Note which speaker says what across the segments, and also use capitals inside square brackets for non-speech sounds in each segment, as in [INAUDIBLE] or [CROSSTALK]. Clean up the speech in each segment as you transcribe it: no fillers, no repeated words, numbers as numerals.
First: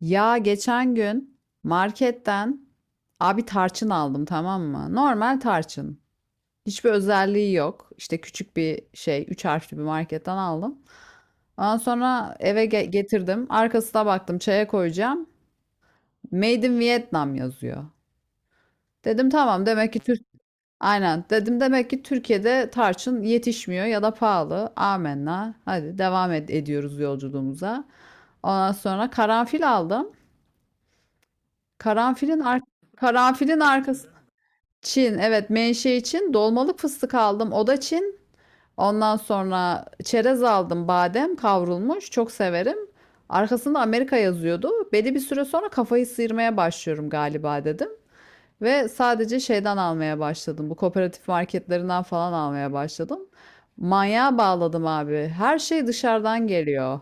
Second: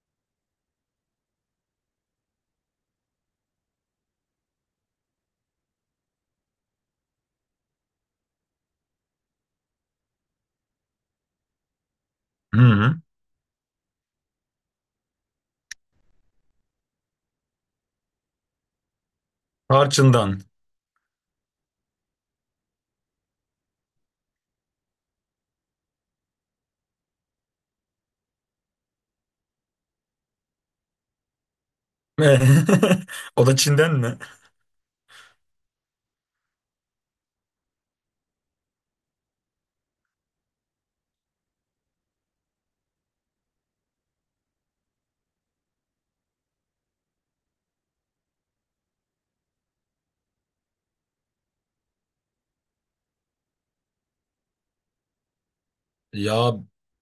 Speaker 1: Ya geçen gün marketten abi tarçın aldım, tamam mı? Normal tarçın. Hiçbir özelliği yok. İşte küçük bir şey, 3 harfli bir marketten aldım. Ondan sonra
Speaker 2: Hı
Speaker 1: eve
Speaker 2: hı.
Speaker 1: getirdim. Arkasına baktım, çaya koyacağım. Made in Vietnam yazıyor. Dedim tamam, demek ki Türk.
Speaker 2: Tarçın'dan.
Speaker 1: Aynen dedim, demek ki Türkiye'de tarçın yetişmiyor ya da pahalı. Amenna. Hadi devam ediyoruz yolculuğumuza. Ondan sonra karanfil aldım. Karanfilin ar
Speaker 2: [LAUGHS] O da
Speaker 1: Karanfilin
Speaker 2: Çin'den
Speaker 1: arkası
Speaker 2: mi?
Speaker 1: Çin. Evet, menşe Çin. Dolmalık fıstık aldım. O da Çin. Ondan sonra çerez aldım. Badem kavrulmuş. Çok severim. Arkasında Amerika yazıyordu. Belli bir süre sonra kafayı sıyırmaya başlıyorum galiba dedim. Ve sadece şeyden almaya başladım. Bu kooperatif marketlerinden falan almaya başladım. Manyağa bağladım abi. Her şey dışarıdan
Speaker 2: Ya
Speaker 1: geliyor.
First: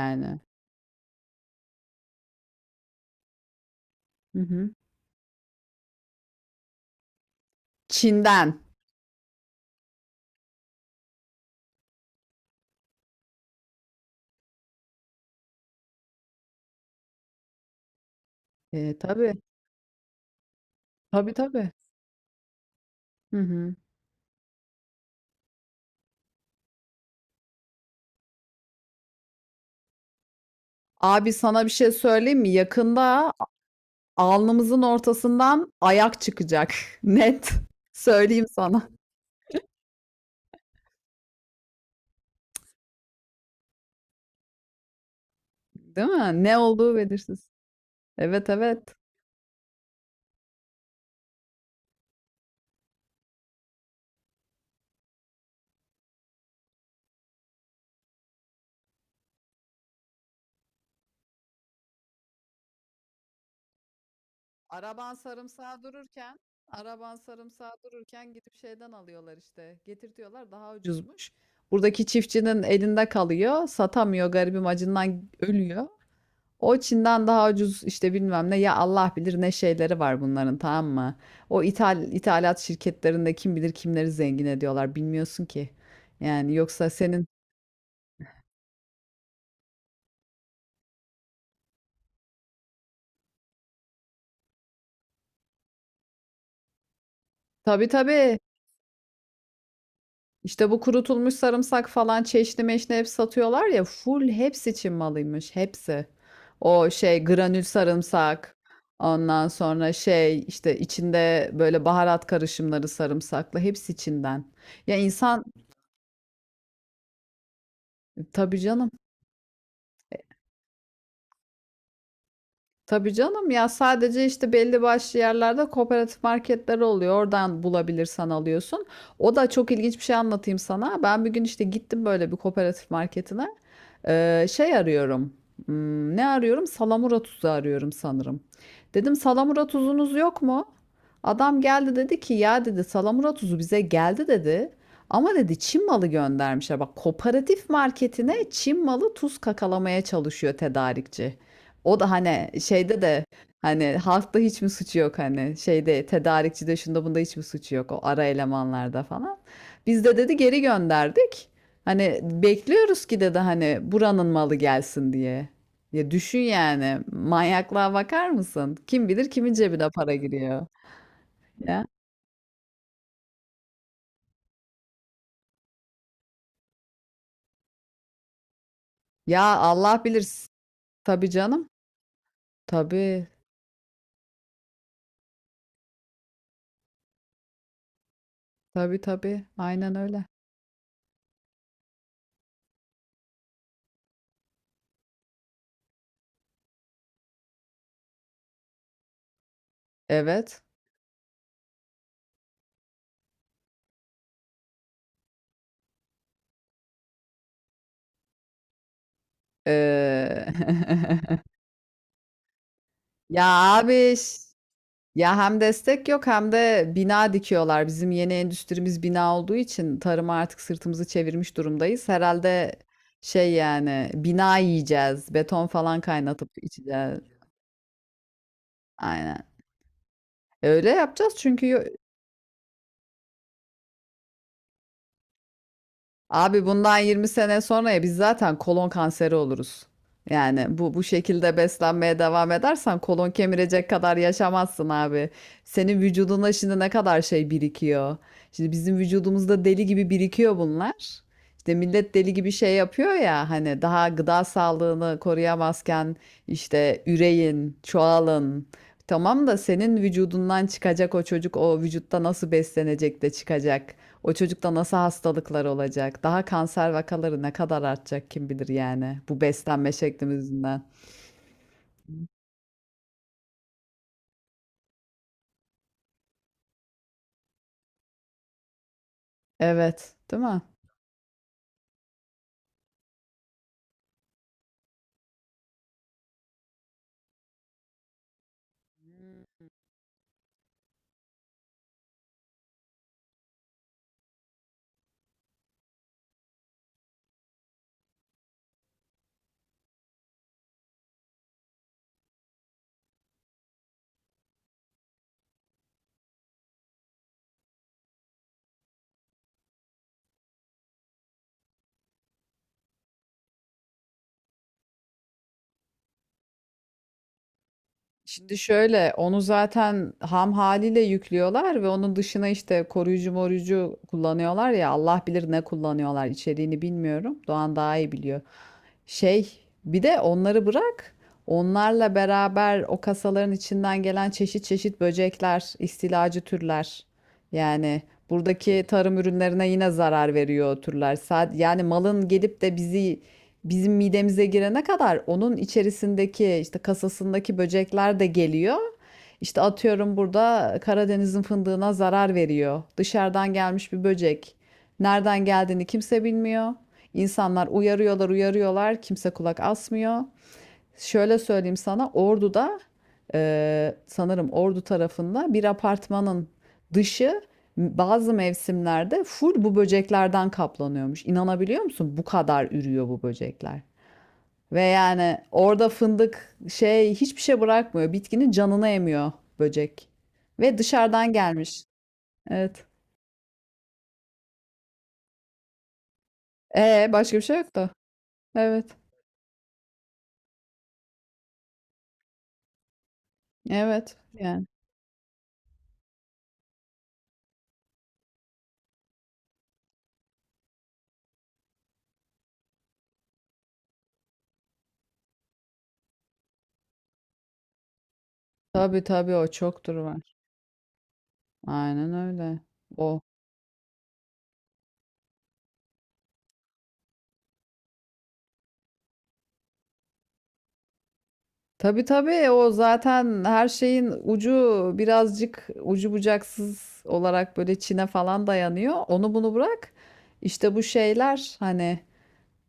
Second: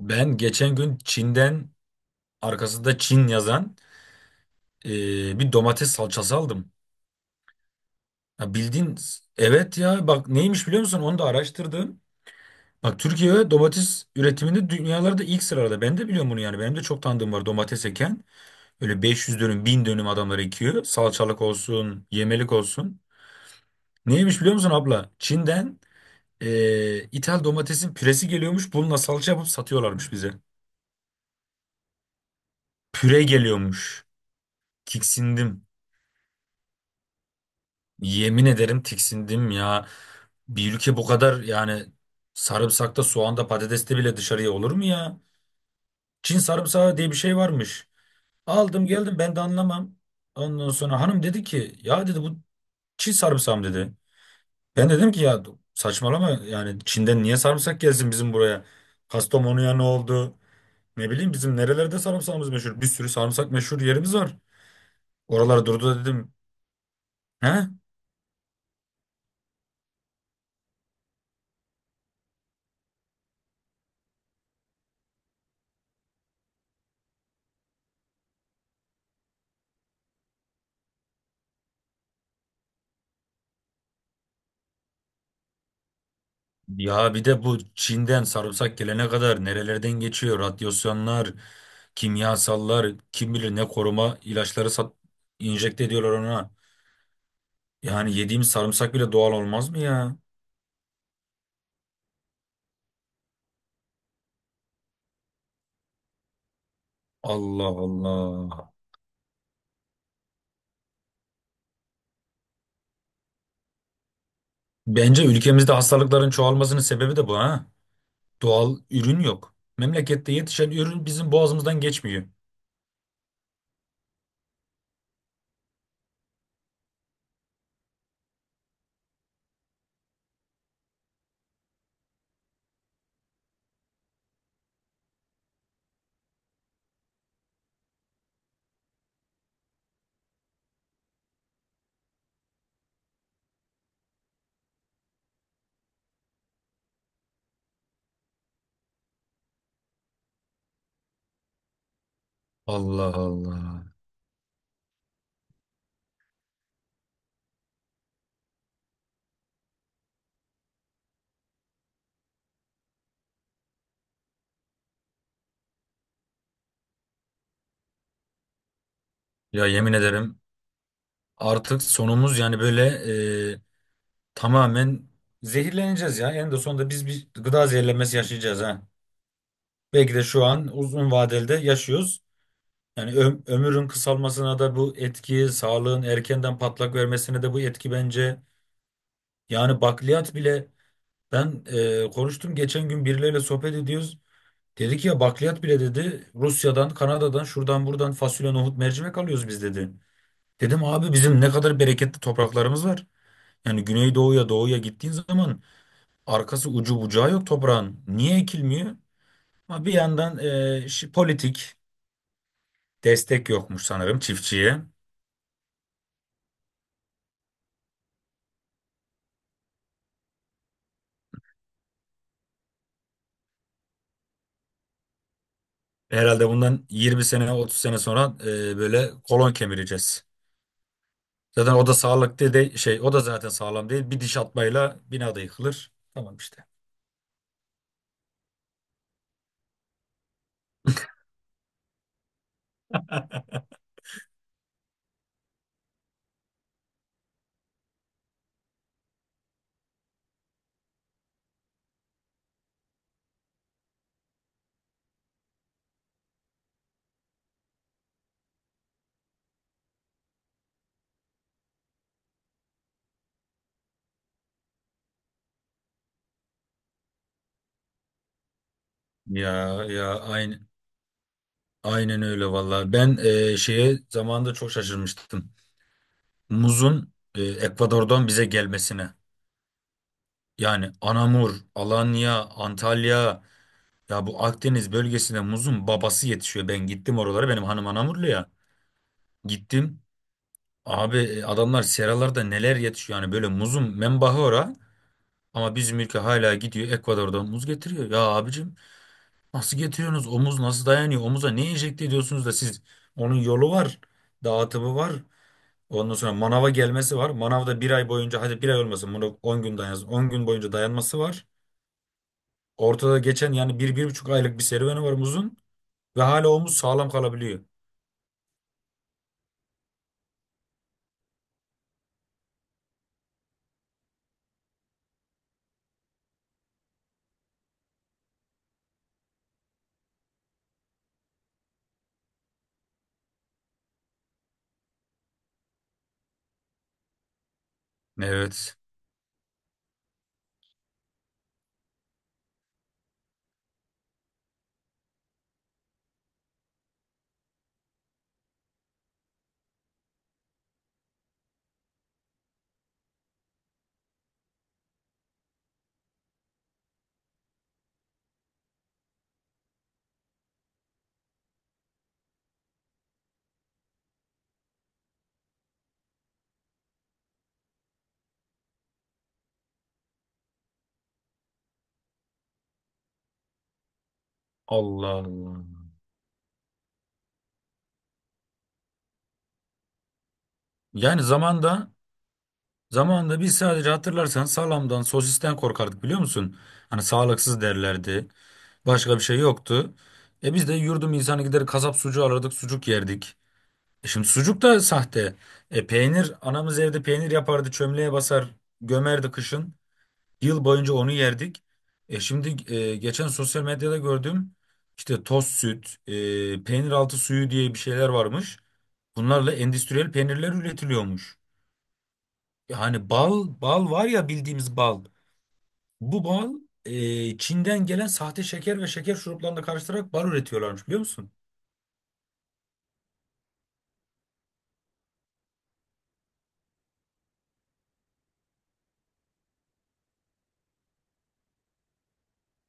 Speaker 2: ben geçen gün Çin'den arkasında Çin yazan
Speaker 1: Hı hı.
Speaker 2: e, bir domates salçası aldım. Ya
Speaker 1: Çin'den.
Speaker 2: bildiğin evet ya bak neymiş biliyor musun? Onu da araştırdım. Bak Türkiye domates üretiminde dünyalarda ilk sırada. Ben de biliyorum bunu yani. Benim de çok tanıdığım var domates eken. Öyle
Speaker 1: Tabii.
Speaker 2: 500 dönüm, 1000 dönüm adamlar ekiyor.
Speaker 1: Tabii
Speaker 2: Salçalık
Speaker 1: tabii.
Speaker 2: olsun, yemelik olsun.
Speaker 1: Hı hı.
Speaker 2: Neymiş biliyor musun abla? Çin'den, İthal domatesin püresi geliyormuş. Bununla salça yapıp satıyorlarmış bize.
Speaker 1: Abi sana bir şey söyleyeyim mi?
Speaker 2: Püre
Speaker 1: Yakında
Speaker 2: geliyormuş.
Speaker 1: alnımızın
Speaker 2: Tiksindim.
Speaker 1: ortasından ayak çıkacak. [LAUGHS] Net. Söyleyeyim
Speaker 2: Yemin ederim
Speaker 1: sana.
Speaker 2: tiksindim ya. Bir ülke bu kadar yani sarımsakta, soğanda, patateste bile dışarıya olur mu ya?
Speaker 1: Değil
Speaker 2: Çin
Speaker 1: mi? Ne olduğu
Speaker 2: sarımsağı diye bir şey
Speaker 1: belirsiz.
Speaker 2: varmış.
Speaker 1: Evet
Speaker 2: Aldım
Speaker 1: evet.
Speaker 2: geldim ben de anlamam. Ondan sonra hanım dedi ki ya dedi bu Çin sarımsağı mı dedi. Ben dedim ki ya saçmalama yani Çin'den niye sarımsak gelsin bizim buraya? Kastamonu'ya ne oldu? Ne bileyim bizim nerelerde sarımsağımız meşhur. Bir sürü sarımsak meşhur yerimiz var.
Speaker 1: Araban
Speaker 2: Oralara
Speaker 1: sarımsağa
Speaker 2: durdu da dedim.
Speaker 1: dururken, araban
Speaker 2: He?
Speaker 1: sarımsağa dururken gidip şeyden alıyorlar işte. Getirtiyorlar, daha ucuzmuş. Buradaki çiftçinin elinde kalıyor. Satamıyor garibim, acından ölüyor. O Çin'den daha ucuz işte, bilmem ne ya, Allah bilir ne şeyleri var bunların, tamam mı? O ithal, ithalat şirketlerinde kim bilir kimleri zengin ediyorlar, bilmiyorsun ki. Yani yoksa
Speaker 2: Ya bir
Speaker 1: senin,
Speaker 2: de bu Çin'den sarımsak gelene kadar nerelerden geçiyor? Radyasyonlar, kimyasallar, kim bilir ne koruma ilaçları sat, enjekte ediyorlar ona.
Speaker 1: tabii
Speaker 2: Yani
Speaker 1: tabii,
Speaker 2: yediğimiz sarımsak bile doğal olmaz mı ya?
Speaker 1: işte bu kurutulmuş sarımsak falan, çeşni meşni hep satıyorlar ya, full hepsi Çin malıymış, hepsi. O şey granül
Speaker 2: Allah
Speaker 1: sarımsak,
Speaker 2: Allah.
Speaker 1: ondan sonra şey işte içinde böyle baharat karışımları sarımsaklı, hepsi Çin'den. Ya
Speaker 2: Bence
Speaker 1: insan,
Speaker 2: ülkemizde hastalıkların çoğalmasının sebebi de bu ha.
Speaker 1: tabii
Speaker 2: Doğal
Speaker 1: canım.
Speaker 2: ürün yok. Memlekette yetişen ürün bizim boğazımızdan geçmiyor.
Speaker 1: Tabii canım, ya sadece işte belli başlı yerlerde kooperatif marketler oluyor. Oradan bulabilirsen alıyorsun. O da çok ilginç, bir şey anlatayım sana. Ben bir gün işte gittim böyle bir kooperatif marketine. Şey arıyorum. Ne arıyorum? Salamura tuzu arıyorum sanırım. Dedim, salamura tuzunuz yok mu? Adam geldi, dedi ki ya dedi, salamura tuzu bize geldi dedi. Ama dedi, Çin malı göndermişler. Bak, kooperatif marketine Çin malı tuz kakalamaya çalışıyor tedarikçi. O da hani şeyde
Speaker 2: Allah
Speaker 1: de,
Speaker 2: Allah.
Speaker 1: hani halkta hiç mi suçu yok, hani şeyde tedarikçide şunda bunda hiç mi suçu yok, o ara elemanlarda falan. Biz de dedi geri gönderdik. Hani bekliyoruz ki dedi, hani buranın malı gelsin diye. Ya düşün yani, manyaklığa bakar mısın? Kim bilir kimin
Speaker 2: Ya
Speaker 1: cebine
Speaker 2: yemin
Speaker 1: para
Speaker 2: ederim.
Speaker 1: giriyor
Speaker 2: Artık
Speaker 1: ya.
Speaker 2: sonumuz yani böyle, e, tamamen zehirleneceğiz ya. En de sonunda biz bir gıda zehirlenmesi yaşayacağız ha.
Speaker 1: Ya Allah
Speaker 2: Belki
Speaker 1: bilir.
Speaker 2: de şu an uzun
Speaker 1: Tabii
Speaker 2: vadelde
Speaker 1: canım.
Speaker 2: yaşıyoruz. Yani
Speaker 1: Tabii.
Speaker 2: ömrün kısalmasına da bu etki, sağlığın erkenden patlak vermesine de bu etki bence.
Speaker 1: Tabii tabii.
Speaker 2: Yani
Speaker 1: Aynen öyle.
Speaker 2: bakliyat bile ben konuştum geçen gün birileriyle sohbet ediyoruz. Dedi ki ya bakliyat bile dedi Rusya'dan, Kanada'dan, şuradan buradan fasulye, nohut, mercimek alıyoruz biz dedi.
Speaker 1: Evet.
Speaker 2: Dedim abi bizim ne kadar bereketli topraklarımız var. Yani güneydoğuya doğuya gittiğin zaman arkası ucu bucağı yok toprağın. Niye ekilmiyor? Ama bir yandan
Speaker 1: Ee,
Speaker 2: politik
Speaker 1: [LAUGHS] ya
Speaker 2: destek yokmuş
Speaker 1: abi.
Speaker 2: sanırım çiftçiye.
Speaker 1: Ya hem destek yok, hem de bina dikiyorlar. Bizim yeni endüstrimiz bina olduğu için tarıma artık sırtımızı çevirmiş durumdayız. Herhalde şey, yani bina yiyeceğiz. Beton falan
Speaker 2: Herhalde
Speaker 1: kaynatıp
Speaker 2: bundan
Speaker 1: içeceğiz.
Speaker 2: 20 sene 30 sene sonra böyle
Speaker 1: Aynen.
Speaker 2: kolon kemireceğiz.
Speaker 1: Öyle yapacağız çünkü
Speaker 2: Zaten o da sağlıklı değil şey o da zaten sağlam değil. Bir diş atmayla bina da yıkılır. Tamam işte.
Speaker 1: abi bundan 20 sene sonraya biz zaten kolon kanseri oluruz. Yani bu şekilde beslenmeye devam edersen kolon
Speaker 2: [LAUGHS]
Speaker 1: kemirecek kadar yaşamazsın abi. Senin vücuduna şimdi ne kadar şey birikiyor. Şimdi bizim vücudumuzda deli gibi birikiyor bunlar. İşte millet deli gibi şey yapıyor ya, hani daha gıda sağlığını koruyamazken işte üreyin, çoğalın. Tamam da senin vücudundan çıkacak o çocuk o vücutta nasıl beslenecek de çıkacak. O çocukta nasıl hastalıklar olacak? Daha kanser vakaları ne kadar artacak kim bilir, yani bu
Speaker 2: Ya
Speaker 1: beslenme
Speaker 2: ya
Speaker 1: şeklimiz
Speaker 2: aynı
Speaker 1: yüzünden.
Speaker 2: aynen öyle vallahi. Ben şeye zamanında çok şaşırmıştım. Muzun Ekvador'dan bize gelmesine.
Speaker 1: Evet, değil mi?
Speaker 2: Yani Anamur, Alanya, Antalya, ya bu Akdeniz bölgesine muzun babası yetişiyor. Ben gittim oralara, benim hanım Anamurlu ya. Gittim. Abi adamlar seralarda neler yetişiyor, yani böyle muzun menbahı ora. Ama bizim ülke hala gidiyor Ekvador'dan muz getiriyor. Ya abicim nasıl getiriyorsunuz? O muz nasıl dayanıyor? Omuza ne enjekte ediyorsunuz da siz? Onun yolu var. Dağıtımı var. Ondan sonra manava gelmesi var. Manavda bir ay boyunca, hadi bir ay olmasın, bunu 10 gün dayansın. 10 gün boyunca dayanması var. Ortada geçen yani bir, bir buçuk aylık bir serüveni var muzun ve hala omuz sağlam kalabiliyor.
Speaker 1: Şimdi şöyle, onu zaten ham haliyle yüklüyorlar ve onun dışına işte koruyucu moruyucu kullanıyorlar ya, Allah bilir ne kullanıyorlar, içeriğini bilmiyorum. Doğan daha iyi biliyor. Şey, bir de onları bırak, onlarla beraber o kasaların içinden gelen çeşit çeşit böcekler, istilacı türler. Yani
Speaker 2: Evet.
Speaker 1: buradaki tarım ürünlerine yine zarar veriyor o türler. Yani malın gelip de bizim midemize girene kadar onun içerisindeki işte kasasındaki böcekler de geliyor. İşte atıyorum, burada Karadeniz'in fındığına zarar veriyor. Dışarıdan gelmiş bir böcek. Nereden geldiğini kimse bilmiyor. İnsanlar uyarıyorlar, uyarıyorlar. Kimse kulak asmıyor. Şöyle söyleyeyim sana, Ordu'da, sanırım Ordu tarafında bir apartmanın dışı bazı mevsimlerde full bu böceklerden kaplanıyormuş. İnanabiliyor musun? Bu kadar ürüyor bu böcekler. Ve
Speaker 2: Allah
Speaker 1: yani
Speaker 2: Allah.
Speaker 1: orada fındık şey, hiçbir şey bırakmıyor. Bitkinin canını emiyor böcek. Ve
Speaker 2: Yani
Speaker 1: dışarıdan gelmiş.
Speaker 2: zamanda
Speaker 1: Evet.
Speaker 2: zamanda biz sadece hatırlarsan salamdan, sosisten korkardık biliyor musun? Hani
Speaker 1: Başka bir şey
Speaker 2: sağlıksız
Speaker 1: yok da.
Speaker 2: derlerdi.
Speaker 1: Evet.
Speaker 2: Başka bir şey yoktu. E biz de yurdum insanı gider kasap sucuğu alırdık, sucuk yerdik. E
Speaker 1: Evet.
Speaker 2: şimdi sucuk
Speaker 1: Yani
Speaker 2: da sahte. E peynir, anamız evde peynir yapardı, çömleğe basar, gömerdi kışın. Yıl boyunca onu yerdik. E şimdi geçen sosyal medyada gördüm. İşte toz süt, peynir altı suyu diye bir şeyler varmış.
Speaker 1: tabii tabii o
Speaker 2: Bunlarla
Speaker 1: çoktur
Speaker 2: endüstriyel
Speaker 1: var.
Speaker 2: peynirler üretiliyormuş.
Speaker 1: Aynen öyle.
Speaker 2: Yani
Speaker 1: O.
Speaker 2: bal, bal var ya bildiğimiz bal. Bu bal Çin'den gelen sahte şeker ve şeker şuruplarını karıştırarak bal üretiyorlarmış biliyor musun?
Speaker 1: Tabii tabii, o zaten her şeyin ucu birazcık ucu bucaksız olarak böyle Çin'e falan dayanıyor. Onu bunu bırak. İşte bu şeyler hani,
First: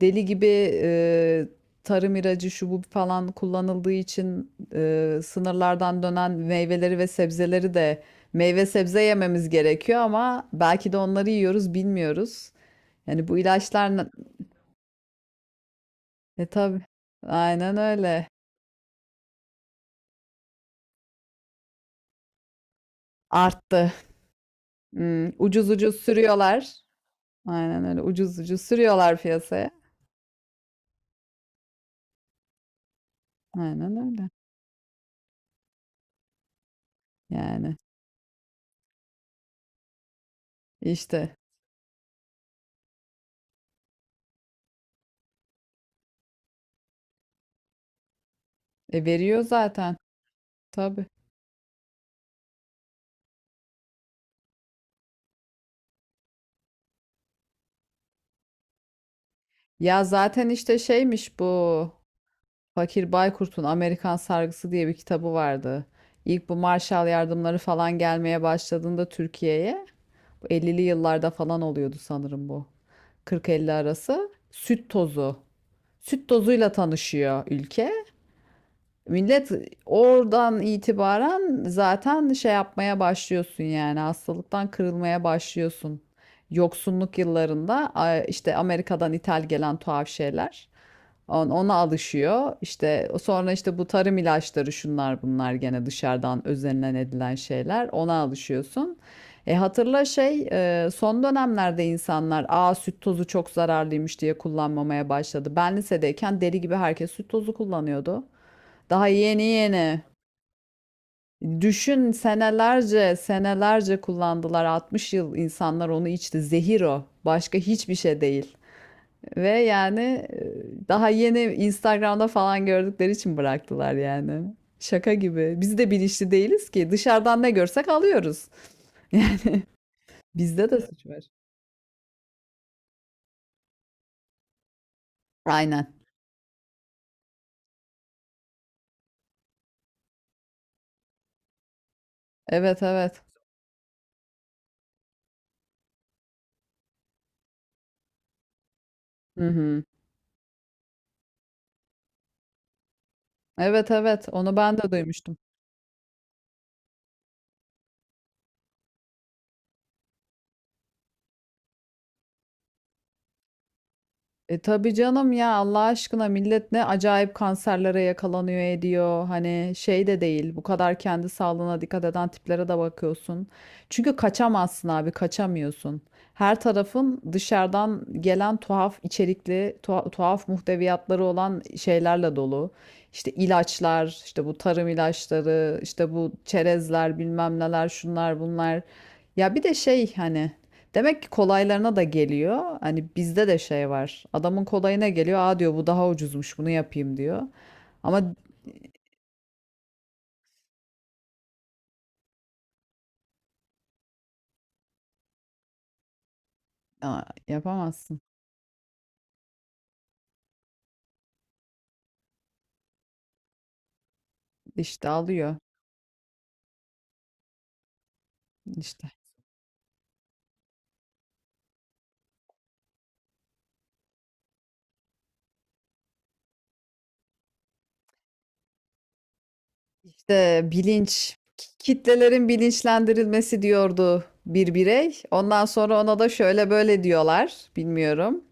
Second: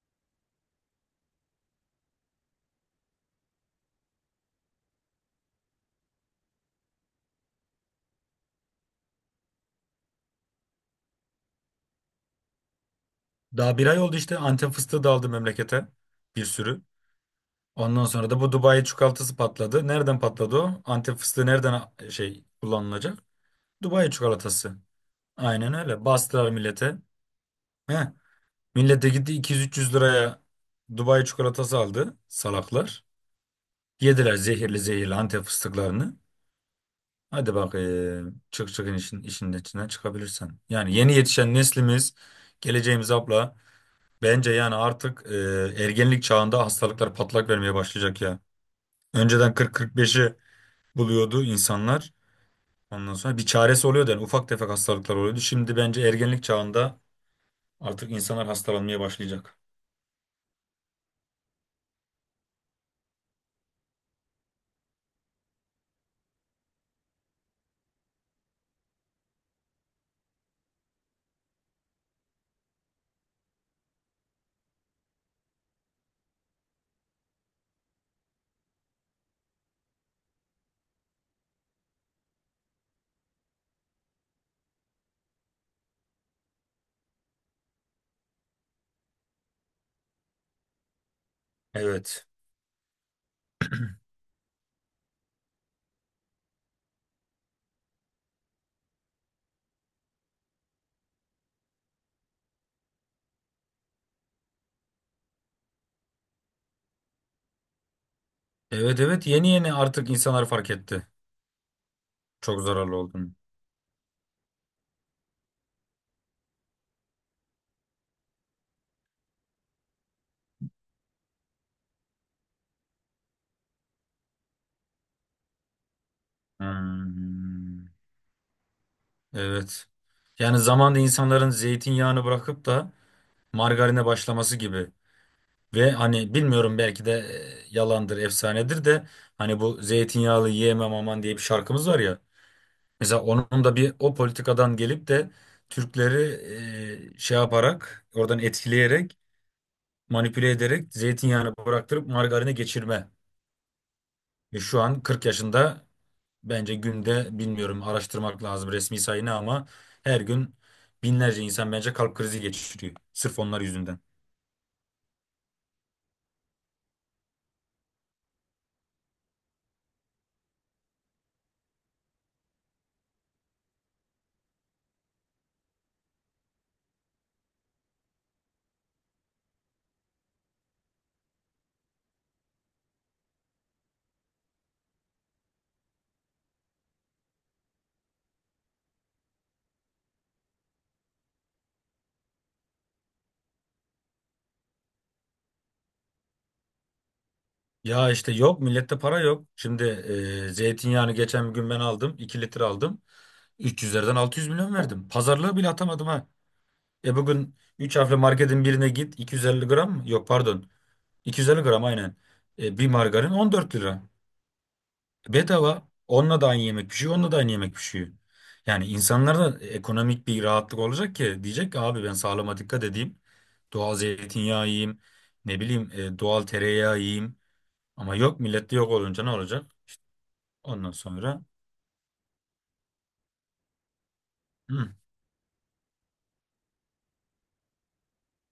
Speaker 1: deli gibi e, tarım ilacı şu bu falan kullanıldığı için sınırlardan dönen meyveleri ve sebzeleri de, meyve sebze yememiz gerekiyor ama belki de onları yiyoruz bilmiyoruz. Yani bu
Speaker 2: Daha bir
Speaker 1: ilaçlar
Speaker 2: ay oldu işte, Antep fıstığı da aldı memlekete. Bir
Speaker 1: tabii,
Speaker 2: sürü.
Speaker 1: aynen
Speaker 2: Ondan
Speaker 1: öyle,
Speaker 2: sonra da bu Dubai çikolatası patladı. Nereden patladı o? Antep fıstığı nereden şey kullanılacak?
Speaker 1: arttı.
Speaker 2: Dubai çikolatası.
Speaker 1: Ucuz
Speaker 2: Aynen
Speaker 1: ucuz
Speaker 2: öyle. Bastılar
Speaker 1: sürüyorlar.
Speaker 2: millete.
Speaker 1: Aynen öyle,
Speaker 2: Heh.
Speaker 1: ucuz ucuz
Speaker 2: Millet de
Speaker 1: sürüyorlar
Speaker 2: gitti
Speaker 1: piyasaya.
Speaker 2: 200-300 liraya Dubai çikolatası aldı salaklar.
Speaker 1: Aynen öyle.
Speaker 2: Yediler zehirli zehirli Antep fıstıklarını. Hadi bak,
Speaker 1: Yani
Speaker 2: çıkın işin içinden çıkabilirsen. Yani yeni
Speaker 1: işte
Speaker 2: yetişen neslimiz, geleceğimiz abla. Bence yani artık ergenlik çağında hastalıklar patlak vermeye başlayacak ya.
Speaker 1: veriyor
Speaker 2: Önceden
Speaker 1: zaten,
Speaker 2: 40-45'i
Speaker 1: tabii.
Speaker 2: buluyordu insanlar. Ondan sonra bir çaresi oluyordu yani, ufak tefek hastalıklar oluyordu. Şimdi bence ergenlik çağında artık insanlar hastalanmaya başlayacak.
Speaker 1: Ya zaten işte şeymiş bu, Fakir Baykurt'un Amerikan Sargısı diye bir kitabı vardı. İlk bu Marshall yardımları falan gelmeye başladığında Türkiye'ye, bu 50'li yıllarda falan oluyordu sanırım bu. 40-50 arası süt tozu. Süt tozuyla tanışıyor ülke. Millet oradan itibaren zaten şey yapmaya başlıyorsun yani, hastalıktan kırılmaya başlıyorsun. Yoksunluk yıllarında işte Amerika'dan ithal gelen tuhaf şeyler. Ona
Speaker 2: Evet.
Speaker 1: alışıyor. İşte sonra işte bu tarım ilaçları, şunlar bunlar, gene dışarıdan özenilen edilen şeyler. Ona alışıyorsun. Hatırla şey, son dönemlerde insanlar, aa süt tozu çok zararlıymış diye kullanmamaya başladı. Ben lisedeyken deli gibi herkes süt tozu kullanıyordu.
Speaker 2: Evet,
Speaker 1: Daha
Speaker 2: evet,
Speaker 1: yeni
Speaker 2: yeni yeni
Speaker 1: yeni.
Speaker 2: artık insanlar fark etti.
Speaker 1: Düşün,
Speaker 2: Çok zararlı
Speaker 1: senelerce
Speaker 2: olduğunu.
Speaker 1: senelerce kullandılar. 60 yıl insanlar onu içti. Zehir o. Başka hiçbir şey değil. Ve yani daha yeni Instagram'da falan gördükleri için bıraktılar yani. Şaka gibi. Biz de bilinçli değiliz ki. Dışarıdan ne
Speaker 2: Hmm.
Speaker 1: görsek alıyoruz.
Speaker 2: Evet. Yani
Speaker 1: Bizde de
Speaker 2: zamanda
Speaker 1: suç.
Speaker 2: insanların zeytinyağını bırakıp da margarine başlaması gibi. Ve
Speaker 1: Aynen.
Speaker 2: hani bilmiyorum, belki de yalandır, efsanedir de, hani bu zeytinyağlı yiyemem aman diye bir şarkımız var ya.
Speaker 1: Evet
Speaker 2: Mesela
Speaker 1: evet.
Speaker 2: onun da bir o politikadan gelip de Türkleri şey yaparak, oradan etkileyerek,
Speaker 1: Hı hı.
Speaker 2: manipüle ederek zeytinyağını bıraktırıp margarine geçirme.
Speaker 1: Evet evet. Onu
Speaker 2: Ve
Speaker 1: ben
Speaker 2: şu
Speaker 1: de
Speaker 2: an 40
Speaker 1: duymuştum.
Speaker 2: yaşında. Bence günde, bilmiyorum araştırmak lazım resmi sayını ama, her gün binlerce insan bence kalp krizi geçiriyor. Sırf onlar yüzünden.
Speaker 1: Tabii canım, ya Allah aşkına millet ne acayip kanserlere yakalanıyor ediyor. Hani şey de değil, bu kadar kendi sağlığına dikkat eden tiplere de bakıyorsun. Çünkü kaçamazsın abi, kaçamıyorsun. Her tarafın dışarıdan gelen tuhaf içerikli tuhaf muhteviyatları olan şeylerle dolu. İşte ilaçlar, işte bu tarım ilaçları, işte bu çerezler, bilmem neler, şunlar bunlar. Ya bir de şey, hani demek ki kolaylarına da geliyor. Hani bizde de şey var. Adamın kolayına geliyor. Aa diyor, bu daha ucuzmuş, bunu yapayım diyor.
Speaker 2: Ya işte
Speaker 1: Ama
Speaker 2: yok, millette para yok. Şimdi zeytinyağını geçen gün ben aldım. 2 litre aldım. 300'lerden 600 milyon verdim. Pazarlığı bile atamadım ha. E
Speaker 1: aa,
Speaker 2: bugün 3 harfli
Speaker 1: yapamazsın.
Speaker 2: marketin birine git, 250 gram mı? Yok pardon. 250 gram aynen. E, bir margarin 14 lira.
Speaker 1: İşte alıyor.
Speaker 2: Bedava. Onunla da aynı yemek pişiyor, onunla da aynı yemek pişiyor. Yani
Speaker 1: İşte.
Speaker 2: insanlara da ekonomik bir rahatlık olacak ki diyecek ki abi ben sağlığıma dikkat edeyim. Doğal zeytinyağı yiyeyim. Ne bileyim doğal tereyağı yiyeyim. Ama yok, millette yok olunca ne olacak?
Speaker 1: İşte
Speaker 2: Ondan
Speaker 1: bilinç.
Speaker 2: sonra
Speaker 1: Kitlelerin bilinçlendirilmesi diyordu bir
Speaker 2: hı,
Speaker 1: birey. Ondan sonra ona da şöyle böyle diyorlar. Bilmiyorum.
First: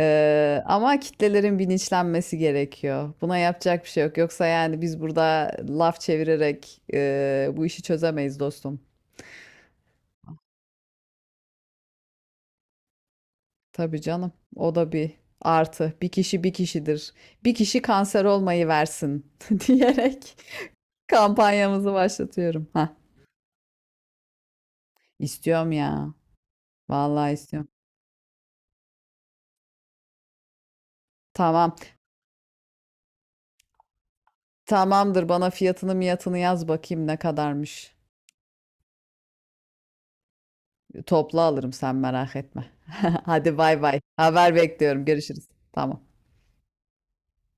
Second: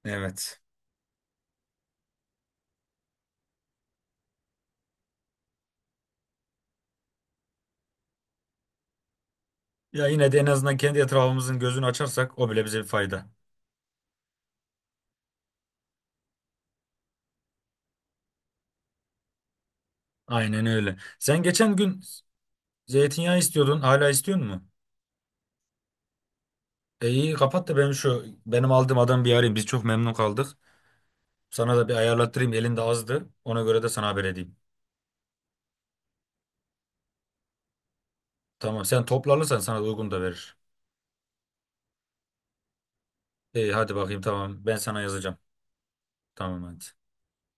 Speaker 2: evet.
Speaker 1: Ama kitlelerin bilinçlenmesi gerekiyor. Buna yapacak bir şey yok. Yoksa yani biz burada laf çevirerek bu işi çözemeyiz dostum.
Speaker 2: Ya yine de en azından kendi etrafımızın gözünü açarsak o bile bize bir fayda.
Speaker 1: Tabii canım. O da bir artı. Bir kişi bir kişidir. Bir kişi kanser olmayı versin [LAUGHS] diyerek
Speaker 2: Aynen öyle. Sen geçen
Speaker 1: kampanyamızı
Speaker 2: gün
Speaker 1: başlatıyorum. Ha,
Speaker 2: zeytinyağı istiyordun. Hala istiyor musun?
Speaker 1: istiyorum ya.
Speaker 2: E
Speaker 1: Vallahi
Speaker 2: iyi, kapat
Speaker 1: istiyorum.
Speaker 2: da ben şu benim aldığım adam bir arayayım. Biz çok memnun kaldık.
Speaker 1: Tamam.
Speaker 2: Sana da bir ayarlattırayım. Elinde azdı. Ona göre de sana haber edeyim.
Speaker 1: Tamamdır. Bana fiyatını miyatını yaz bakayım ne kadarmış.
Speaker 2: Tamam. Sen toplanırsan sana da uygun da verir.
Speaker 1: Toplu alırım, sen merak etme. [LAUGHS] Hadi
Speaker 2: İyi
Speaker 1: bay
Speaker 2: hadi
Speaker 1: bay.
Speaker 2: bakayım,
Speaker 1: Haber
Speaker 2: tamam. Ben sana
Speaker 1: bekliyorum.
Speaker 2: yazacağım.
Speaker 1: Görüşürüz. Tamam.
Speaker 2: Tamam hadi.